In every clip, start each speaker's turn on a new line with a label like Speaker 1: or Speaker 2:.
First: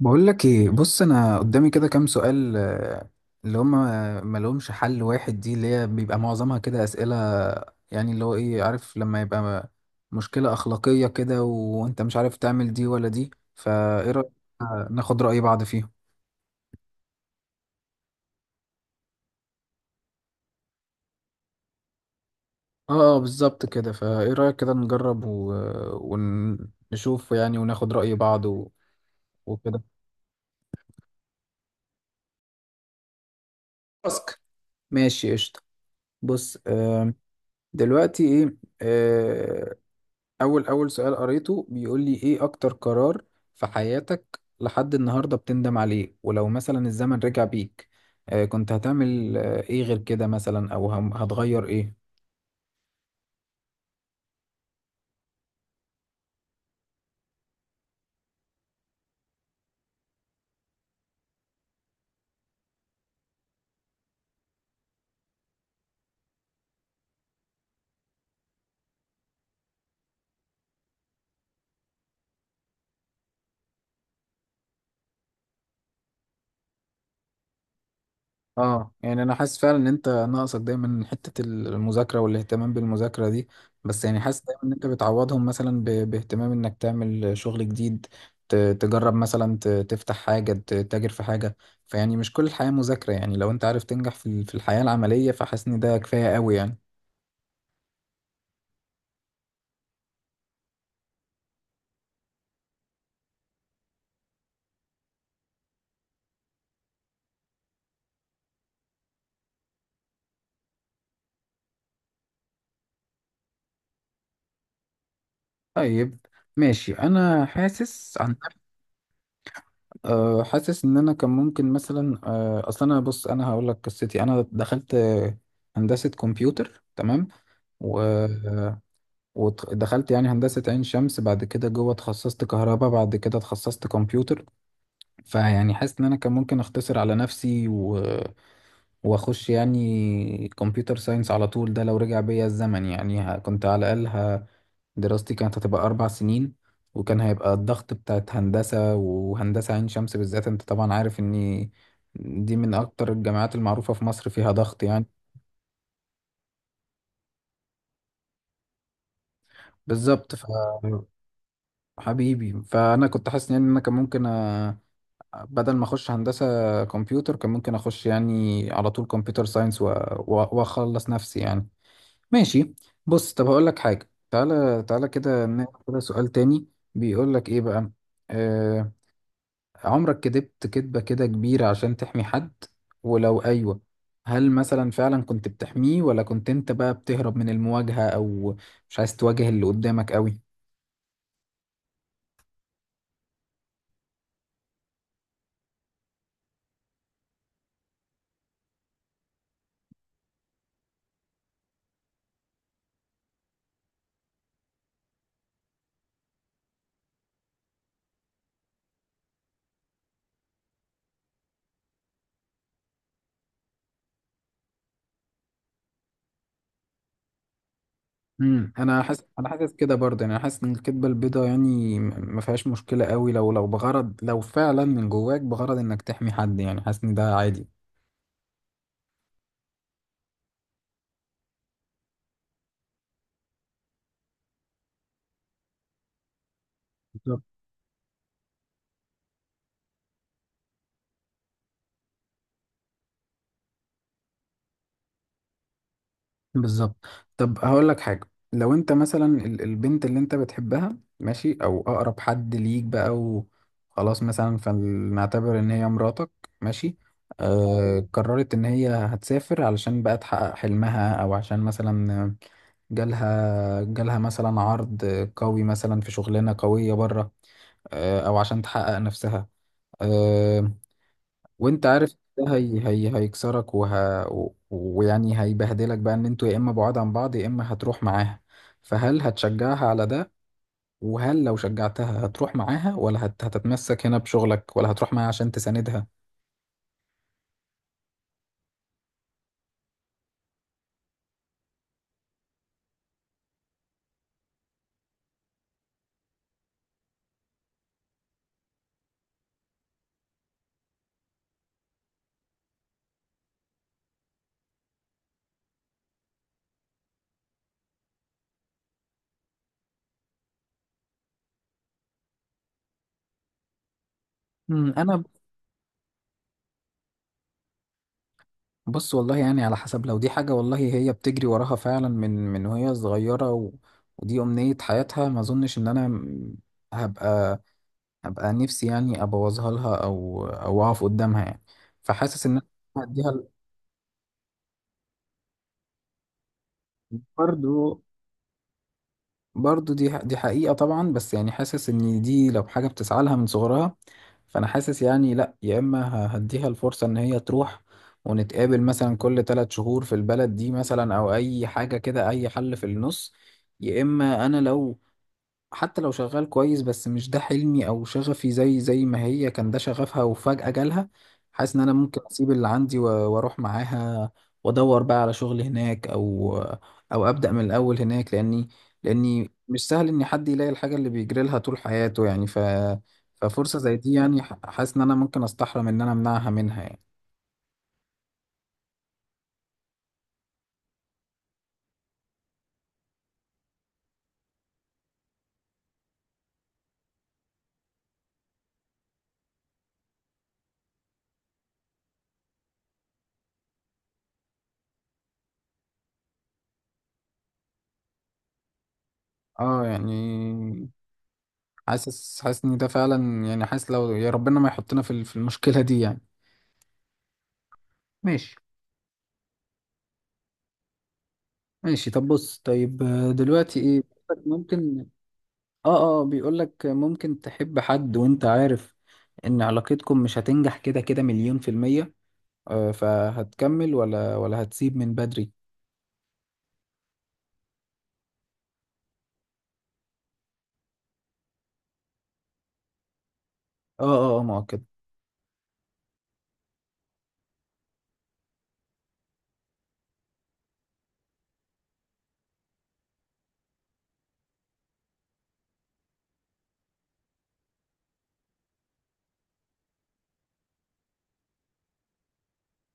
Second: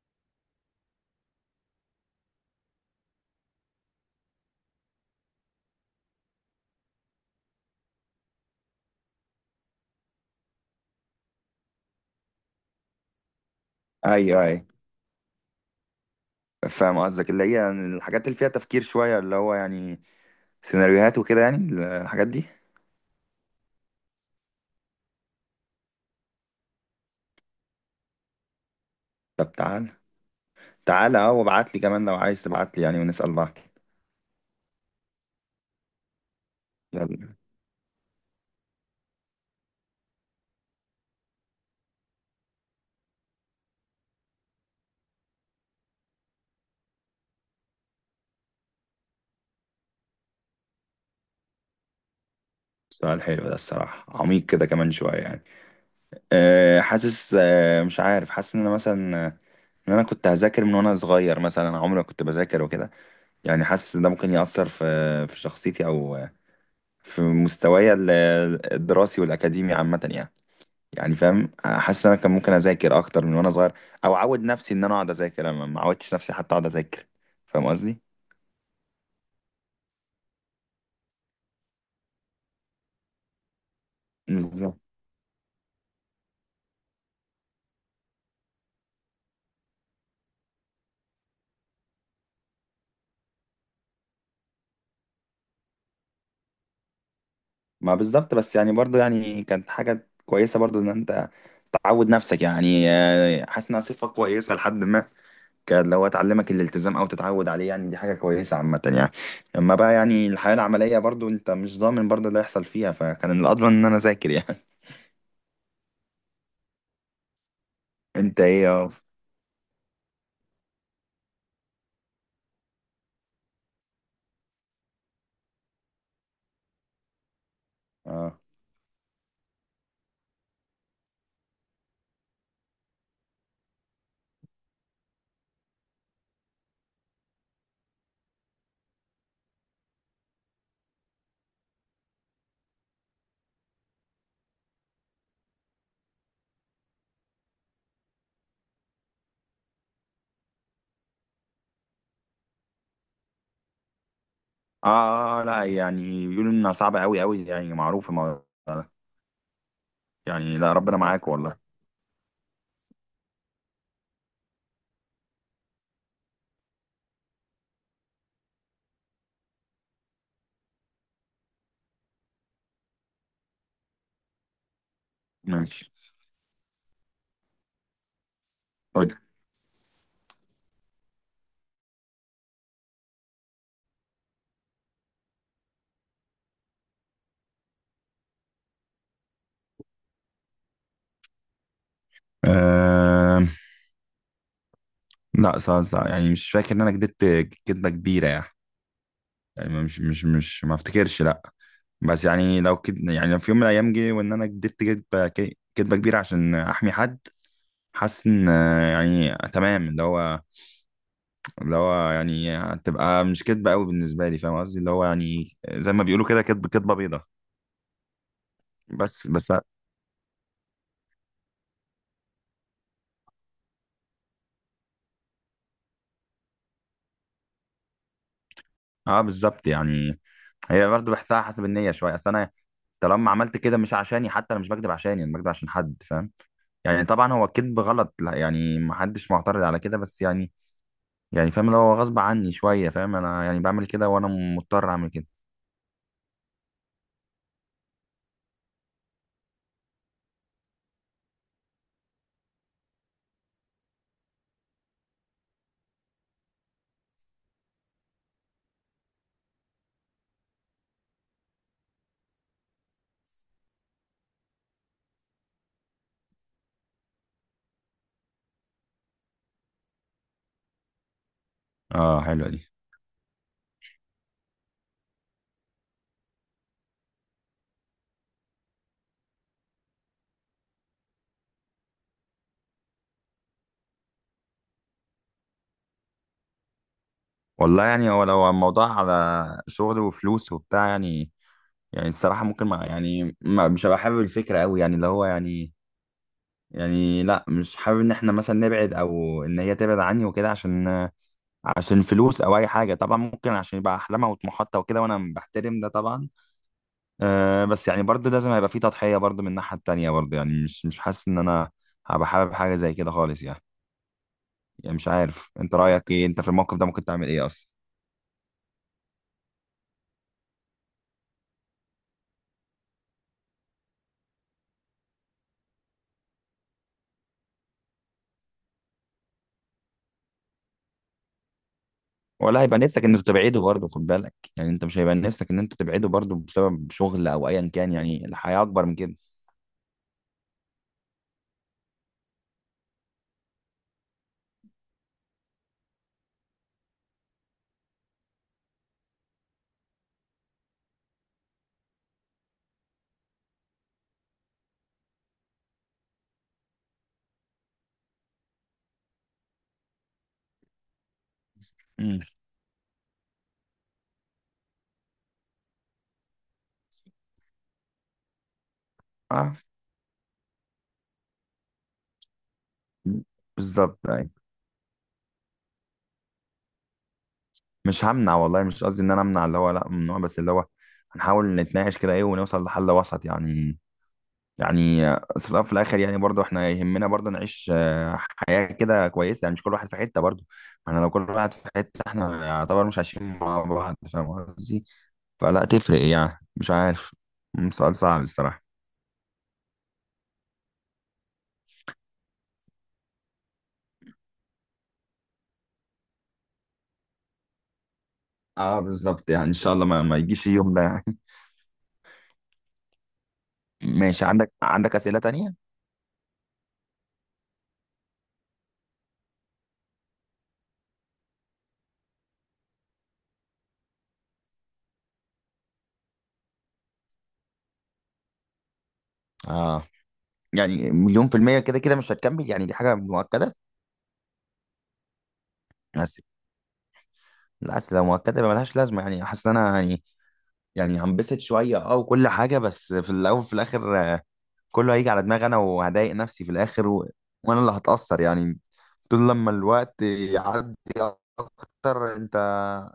Speaker 1: بقول لك ايه، بص انا قدامي كده كام سؤال، اللي هم ما لهمش حل واحد. دي اللي هي بيبقى معظمها كده اسئله يعني، اللي هو ايه؟ عارف لما يبقى مشكله اخلاقيه كده وانت مش عارف تعمل دي ولا دي؟ فايه رايك؟
Speaker 2: ايوه ايوه،
Speaker 1: ناخد راي بعض فيهم.
Speaker 2: فاهم قصدك، اللي هي يعني الحاجات اللي فيها تفكير شويه، اللي هو يعني سيناريوهات وكده يعني الحاجات دي.
Speaker 1: اه بالظبط كده. فايه رايك كده نجرب ونشوف يعني، وناخد راي بعض
Speaker 2: طب
Speaker 1: وكده.
Speaker 2: تعال تعال، وابعت لي كمان لو عايز تبعت لي يعني، ونسال بعض.
Speaker 1: تاسك. ماشي قشطه. بص
Speaker 2: يلا.
Speaker 1: دلوقتي ايه؟ آه، اول سؤال قريته بيقول لي ايه. اكتر قرار في حياتك لحد النهارده بتندم عليه، ولو مثلا الزمن رجع بيك كنت هتعمل ايه غير كده مثلا، او هتغير ايه؟
Speaker 2: سؤال حلو ده الصراحه، عميق كده كمان شويه يعني. حاسس، مش عارف، حاسس ان انا مثلا ان انا كنت هذاكر من وانا صغير مثلا. أنا عمري ما كنت بذاكر وكده، يعني حاسس ان ده ممكن ياثر في شخصيتي، او في مستواي الدراسي والاكاديمي عامه يعني. يعني فاهم، حاسس إن انا كان ممكن اذاكر اكتر من وانا صغير، او اعود نفسي ان انا اقعد اذاكر. انا ما عودتش نفسي حتى اقعد اذاكر، فاهم قصدي؟
Speaker 1: اه يعني انا حاسس فعلا ان انت ناقصك دايما حتة المذاكرة والاهتمام بالمذاكرة دي. بس يعني حاسس دايما ان
Speaker 2: بالظبط
Speaker 1: انت بتعوضهم مثلا باهتمام انك تعمل شغل جديد، تجرب مثلا، تفتح حاجة، تتاجر في حاجة. فيعني مش كل الحياة مذاكرة يعني، لو انت عارف تنجح في في الحياة العملية، فحاسس ان ده كفاية قوي يعني.
Speaker 2: ما بالظبط، بس يعني برضو يعني كانت حاجه كويسه برضو ان انت تعود نفسك يعني، حاسس انها صفه كويسه لحد ما، كان لو تعلمك الالتزام او تتعود عليه يعني دي حاجه كويسه عامه يعني. اما بقى يعني الحياه العمليه برضو انت مش ضامن برضو اللي هيحصل فيها، فكان الأضمن ان انا اذاكر يعني.
Speaker 1: طيب ماشي. انا حاسس عن...
Speaker 2: انت ايه يا
Speaker 1: حاسس ان انا كان ممكن مثلا اصل انا، بص انا هقول لك قصتي. انا دخلت هندسة كمبيوتر تمام. و
Speaker 2: اه
Speaker 1: مم. ودخلت يعني هندسة عين شمس، بعد كده جوه اتخصصت كهرباء، بعد كده اتخصصت كمبيوتر. فيعني حاسس ان انا كان ممكن اختصر على نفسي واخش يعني كمبيوتر ساينس على طول. ده لو رجع بيا الزمن يعني، كنت على الاقل دراستي كانت هتبقى 4 سنين. وكان هيبقى الضغط بتاعت هندسة، وهندسة عين شمس بالذات انت طبعا عارف ان دي من اكتر الجامعات المعروفة في مصر، فيها ضغط يعني.
Speaker 2: لأ، يعني بيقولوا إنها صعبة أوي، أوي يعني، معروف الموضوع ده،
Speaker 1: بالظبط.
Speaker 2: يعني لأ ربنا معاك والله.
Speaker 1: حبيبي، فانا كنت حاسس يعني ان انا كان ممكن بدل ما اخش هندسة كمبيوتر، كان ممكن اخش يعني على طول كمبيوتر ساينس واخلص نفسي يعني. ماشي. بص طب هقول لك حاجة، تعالى كده ناخد
Speaker 2: ماشي
Speaker 1: كده سؤال تاني. بيقول لك ايه بقى. آه
Speaker 2: قُل.
Speaker 1: عمرك كدبت كدبة كده كبيرة عشان تحمي حد؟ ولو ايوه، هل مثلا فعلا كنت بتحميه، ولا كنت انت بقى بتهرب من المواجهة، او مش عايز تواجه اللي قدامك قوي؟
Speaker 2: آمم، لأ، ص ص يعني مش فاكر إن أنا كدبت كدبة كبيرة يعني، يعني مش مش مش ما افتكرش لأ. بس يعني لو يعني لو في يوم من الأيام جه وإن أنا كدبت كدبة كدبة كبيرة عشان أحمي حد، حاسس إن يعني تمام، اللي هو يعني هتبقى مش كدبة أوي بالنسبة لي، فاهم قصدي؟ اللي هو يعني زي ما بيقولوا كده، كدبة بيضا.
Speaker 1: امم، انا حاسس
Speaker 2: بس
Speaker 1: انا
Speaker 2: بس،
Speaker 1: حاسس كده برضه يعني. انا حاسس ان الكدبه البيضاء يعني ما فيهاش مشكله قوي، لو بغرض، لو فعلا من جواك بغرض انك تحمي حد، يعني حاسس ان ده عادي.
Speaker 2: اه بالظبط يعني، هي برضه بحسها حسب النية شوية. اصل انا طالما عملت كده مش عشاني، حتى انا مش بكدب عشاني، انا بكدب عشان حد، فاهم؟ يعني طبعا
Speaker 1: بالظبط.
Speaker 2: هو الكذب غلط، لا يعني، ما حدش معترض على كده، بس يعني، فاهم اللي هو غصب عني شوية، فاهم؟ انا يعني بعمل كده وانا مضطر اعمل كده.
Speaker 1: بالظبط. طب هقول لك حاجه، لو انت مثلا البنت اللي انت بتحبها، ماشي، او اقرب حد ليك بقى وخلاص، مثلا فنعتبر ان هي مراتك، ماشي. قررت ان هي هتسافر علشان بقى تحقق حلمها، او عشان مثلا جالها مثلا عرض قوي مثلا في شغلانة قوية بره، أو عشان تحقق نفسها. آه، وأنت عارف
Speaker 2: اه حلوة
Speaker 1: ده
Speaker 2: دي.
Speaker 1: هي هيكسرك ويعني هيبهدلك بقى، إن أنتوا يا إما بعاد عن بعض يا إما هتروح معاها. فهل هتشجعها على ده؟ وهل لو شجعتها هتروح معاها، ولا هتتمسك هنا بشغلك، ولا هتروح معاها عشان تساندها؟
Speaker 2: والله يعني هو لو الموضوع على شغل وفلوس وبتاع يعني الصراحة ممكن، ما يعني ما مش هبقى حابب الفكرة قوي يعني، اللي هو يعني، لا مش حابب ان احنا مثلا نبعد، او ان هي تبعد عني وكده عشان فلوس او اي حاجه. طبعا ممكن عشان يبقى احلامها وطموحاتها وكده، وانا بحترم ده طبعا. بس يعني برضه لازم هيبقى في تضحيه برضه من الناحيه التانيه برضه، يعني مش حاسس ان انا هبقى حابب حاجه زي كده خالص يعني.
Speaker 1: مم،
Speaker 2: يعني مش
Speaker 1: انا...
Speaker 2: عارف انت رايك ايه، انت في الموقف ده ممكن تعمل ايه اصلا؟
Speaker 1: بص والله يعني على حسب، لو دي حاجة والله هي بتجري وراها فعلا من وهي صغيرة ودي أمنية حياتها، ما أظنش إن أنا هبقى، هبقى نفسي يعني أبوظها لها، أو أقف قدامها يعني. فحاسس إن
Speaker 2: ولا
Speaker 1: أنا
Speaker 2: هيبقى نفسك انك
Speaker 1: هديها.
Speaker 2: تبعده برضه؟ خد بالك يعني، انت مش هيبقى نفسك ان انت تبعده برضه بسبب شغل او ايا كان؟
Speaker 1: برضه
Speaker 2: يعني الحياه اكبر من كده.
Speaker 1: برضو دي حقيقة طبعا، بس يعني حاسس ان دي لو حاجة بتسعى لها من صغرها، فانا حاسس يعني لا، يا اما هديها الفرصة ان هي تروح، ونتقابل مثلا كل 3 شهور في البلد دي مثلا، او اي حاجة كده، اي حل في النص. يا اما انا لو، حتى لو شغال كويس بس مش ده حلمي او شغفي، زي ما هي كان ده شغفها وفجأة جالها، حاسس ان انا ممكن
Speaker 2: امم
Speaker 1: اسيب اللي عندي واروح معاها، وادور بقى على شغل هناك، او او ابدأ من الاول هناك. لاني
Speaker 2: اه
Speaker 1: مش سهل ان حد يلاقي الحاجة اللي بيجري لها طول حياته يعني. ف ففرصة زي
Speaker 2: بالظبط.
Speaker 1: دي يعني، حاسس ان انا ممكن استحرم ان انا امنعها منها يعني.
Speaker 2: مش همنع والله، مش قصدي ان انا امنع، اللي هو لا ممنوع، بس اللي هو هنحاول نتناقش كده ايه، ونوصل لحل وسط يعني. يعني في الأول وفي الاخر يعني برضو احنا يهمنا برضو نعيش حياة كده كويسة. يعني مش كل واحد في حتة برضو، ما احنا لو كل واحد في حتة احنا يعتبر مش عايشين مع بعض، فاهم قصدي؟ فلا تفرق يعني، مش عارف. سؤال صعب الصراحة.
Speaker 1: اه يعني حاسس ان ده فعلا يعني. حاسس لو يا ربنا ما يحطنا في في المشكلة دي يعني. ماشي.
Speaker 2: اه بالظبط يعني، ان شاء الله ما يجيش اليوم ده يعني.
Speaker 1: ماشي طب بص طيب، دلوقتي ايه.
Speaker 2: ماشي، عندك
Speaker 1: ممكن.
Speaker 2: أسئلة تانية؟
Speaker 1: اه اه، بيقول لك ممكن تحب حد وانت عارف ان علاقتكم مش هتنجح كده كده مليون في المية؟ فهتكمل ولا هتسيب من بدري؟
Speaker 2: اه يعني، مليون في المية كده كده مش هتكمل يعني، دي حاجة مؤكدة.
Speaker 1: اه اه ما هو كده.
Speaker 2: الاصل لو مؤكده يبقى ملهاش لازمه، يعني حاسس ان انا يعني هنبسط شويه اه وكل حاجه، بس في الاول وفي الاخر كله هيجي على دماغي انا، وهضايق نفسي في الاخر وانا اللي هتاثر يعني. طول لما الوقت يعدي اكتر، انت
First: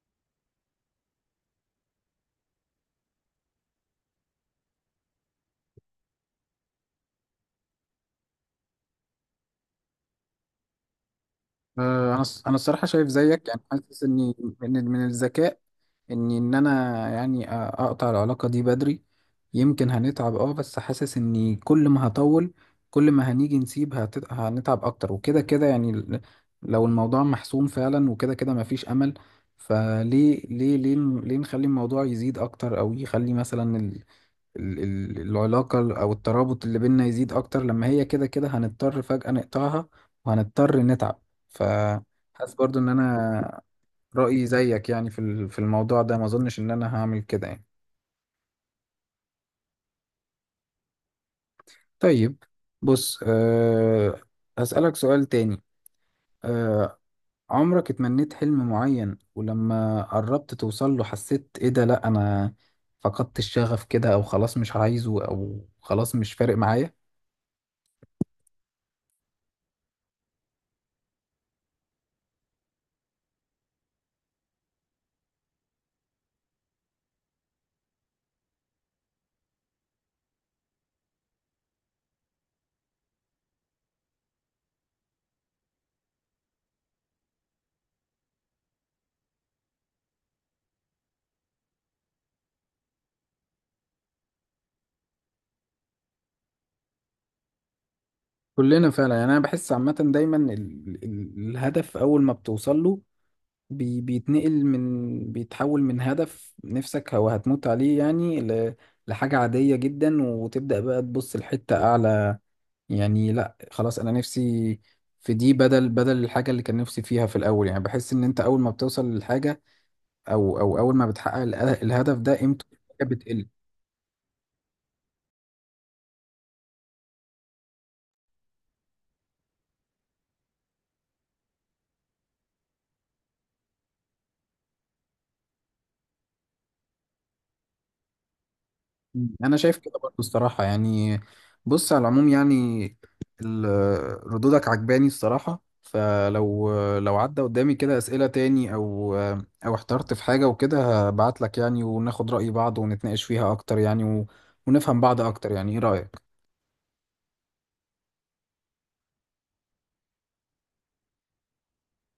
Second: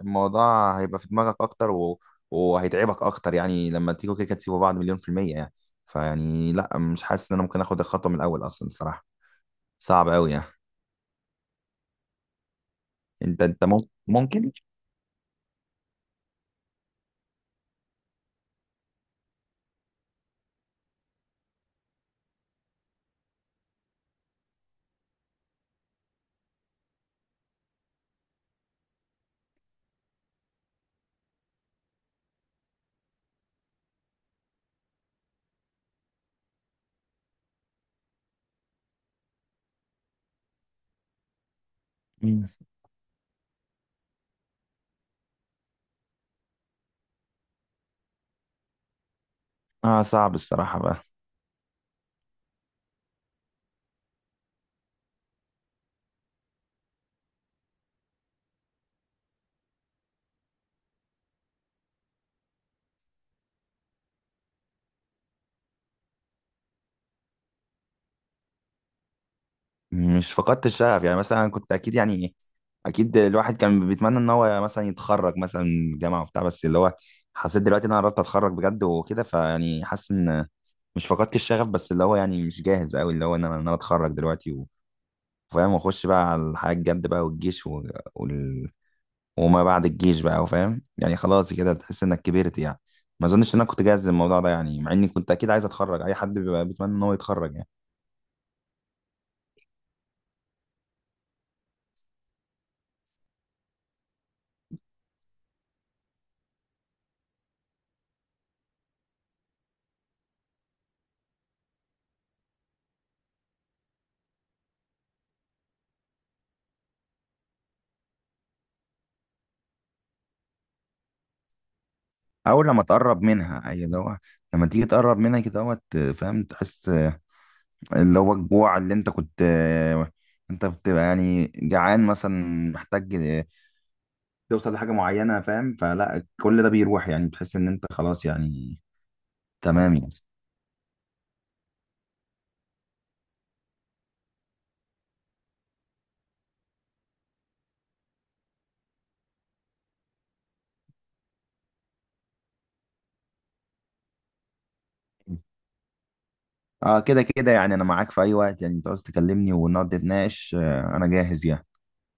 Speaker 2: الموضوع هيبقى في دماغك اكتر وهيتعبك اكتر يعني لما تيجوا كده كده تسيبوا بعض مليون في المية يعني. فيعني لا، مش حاسس ان انا ممكن اخد الخطوة من الاول اصلا، الصراحة صعب قوي يعني.
Speaker 1: انا انا الصراحه شايف زيك يعني.
Speaker 2: انت
Speaker 1: حاسس اني
Speaker 2: ممكن.
Speaker 1: من الذكاء اني، ان انا يعني اقطع العلاقه دي بدري. يمكن هنتعب اه، بس حاسس اني كل ما هطول، كل ما هنيجي نسيب هنتعب اكتر. وكده كده يعني، لو الموضوع محسوم فعلا وكده كده مفيش امل، فليه ليه ليه ليه نخلي الموضوع يزيد اكتر، او يخلي مثلا العلاقة أو الترابط اللي بينا يزيد أكتر، لما هي كده كده هنضطر فجأة نقطعها، وهنضطر نتعب.
Speaker 2: مم.
Speaker 1: فحاسس برضو إن أنا رأيي زيك يعني في في الموضوع ده. ما أظنش إن أنا هعمل كده يعني.
Speaker 2: اه صعب الصراحة.
Speaker 1: طيب بص أه، هسألك سؤال تاني. أه عمرك اتمنيت حلم معين، ولما قربت توصل له حسيت إيه ده؟ لأ أنا فقدت الشغف كده، أو خلاص مش عايزه، أو خلاص مش فارق معايا؟
Speaker 2: مش فقدت الشغف يعني، مثلا كنت اكيد يعني، اكيد الواحد كان بيتمنى ان هو مثلا يتخرج مثلا من الجامعه وبتاع، بس اللي هو حسيت دلوقتي ان انا قربت اتخرج بجد وكده، فيعني حاسس ان مش فقدت الشغف، بس اللي هو يعني مش جاهز قوي، اللي هو ان انا اتخرج دلوقتي وفاهم، واخش بقى على الحياه الجد بقى، والجيش وال... وما بعد الجيش بقى، وفاهم يعني، خلاص كده تحس انك كبرت يعني. ما اظنش ان انا كنت جاهز للموضوع ده يعني، مع اني كنت اكيد عايز اتخرج، اي حد بيبقى بيتمنى ان هو يتخرج يعني.
Speaker 1: كلنا فعلا يعني. انا بحس عامه دايما الهدف اول ما بتوصل له، بيتنقل من، بيتحول من هدف نفسك او هتموت عليه يعني لحاجه عاديه جدا. وتبدا بقى تبص لحته اعلى يعني. لا خلاص انا نفسي في دي، بدل الحاجه اللي كان نفسي فيها في الاول يعني. بحس ان انت اول ما بتوصل للحاجه، او او اول ما بتحقق الهدف ده،
Speaker 2: او
Speaker 1: قيمته
Speaker 2: لما تقرب
Speaker 1: بتقل.
Speaker 2: منها، اي اللي هو لما تيجي تقرب منها كده، اهوت فاهم، تحس اللي هو الجوع اللي انت كنت، انت بتبقى يعني جعان مثلا، محتاج توصل لحاجه معينه، فاهم؟ فلا، كل ده بيروح يعني، بتحس ان انت خلاص يعني،
Speaker 1: انا شايف
Speaker 2: تمام
Speaker 1: كده
Speaker 2: يعني.
Speaker 1: برضه الصراحه يعني. بص على العموم يعني، ردودك عجباني الصراحه. فلو عدى قدامي كده اسئله تاني، او او احترت في حاجه وكده، هبعت لك يعني وناخد راي بعض ونتناقش فيها اكتر يعني ونفهم بعض اكتر يعني. ايه رايك؟
Speaker 2: اه كده كده يعني انا معاك في اي وقت، يعني انت عاوز تكلمني ونقعد نتناقش، انا جاهز يعني.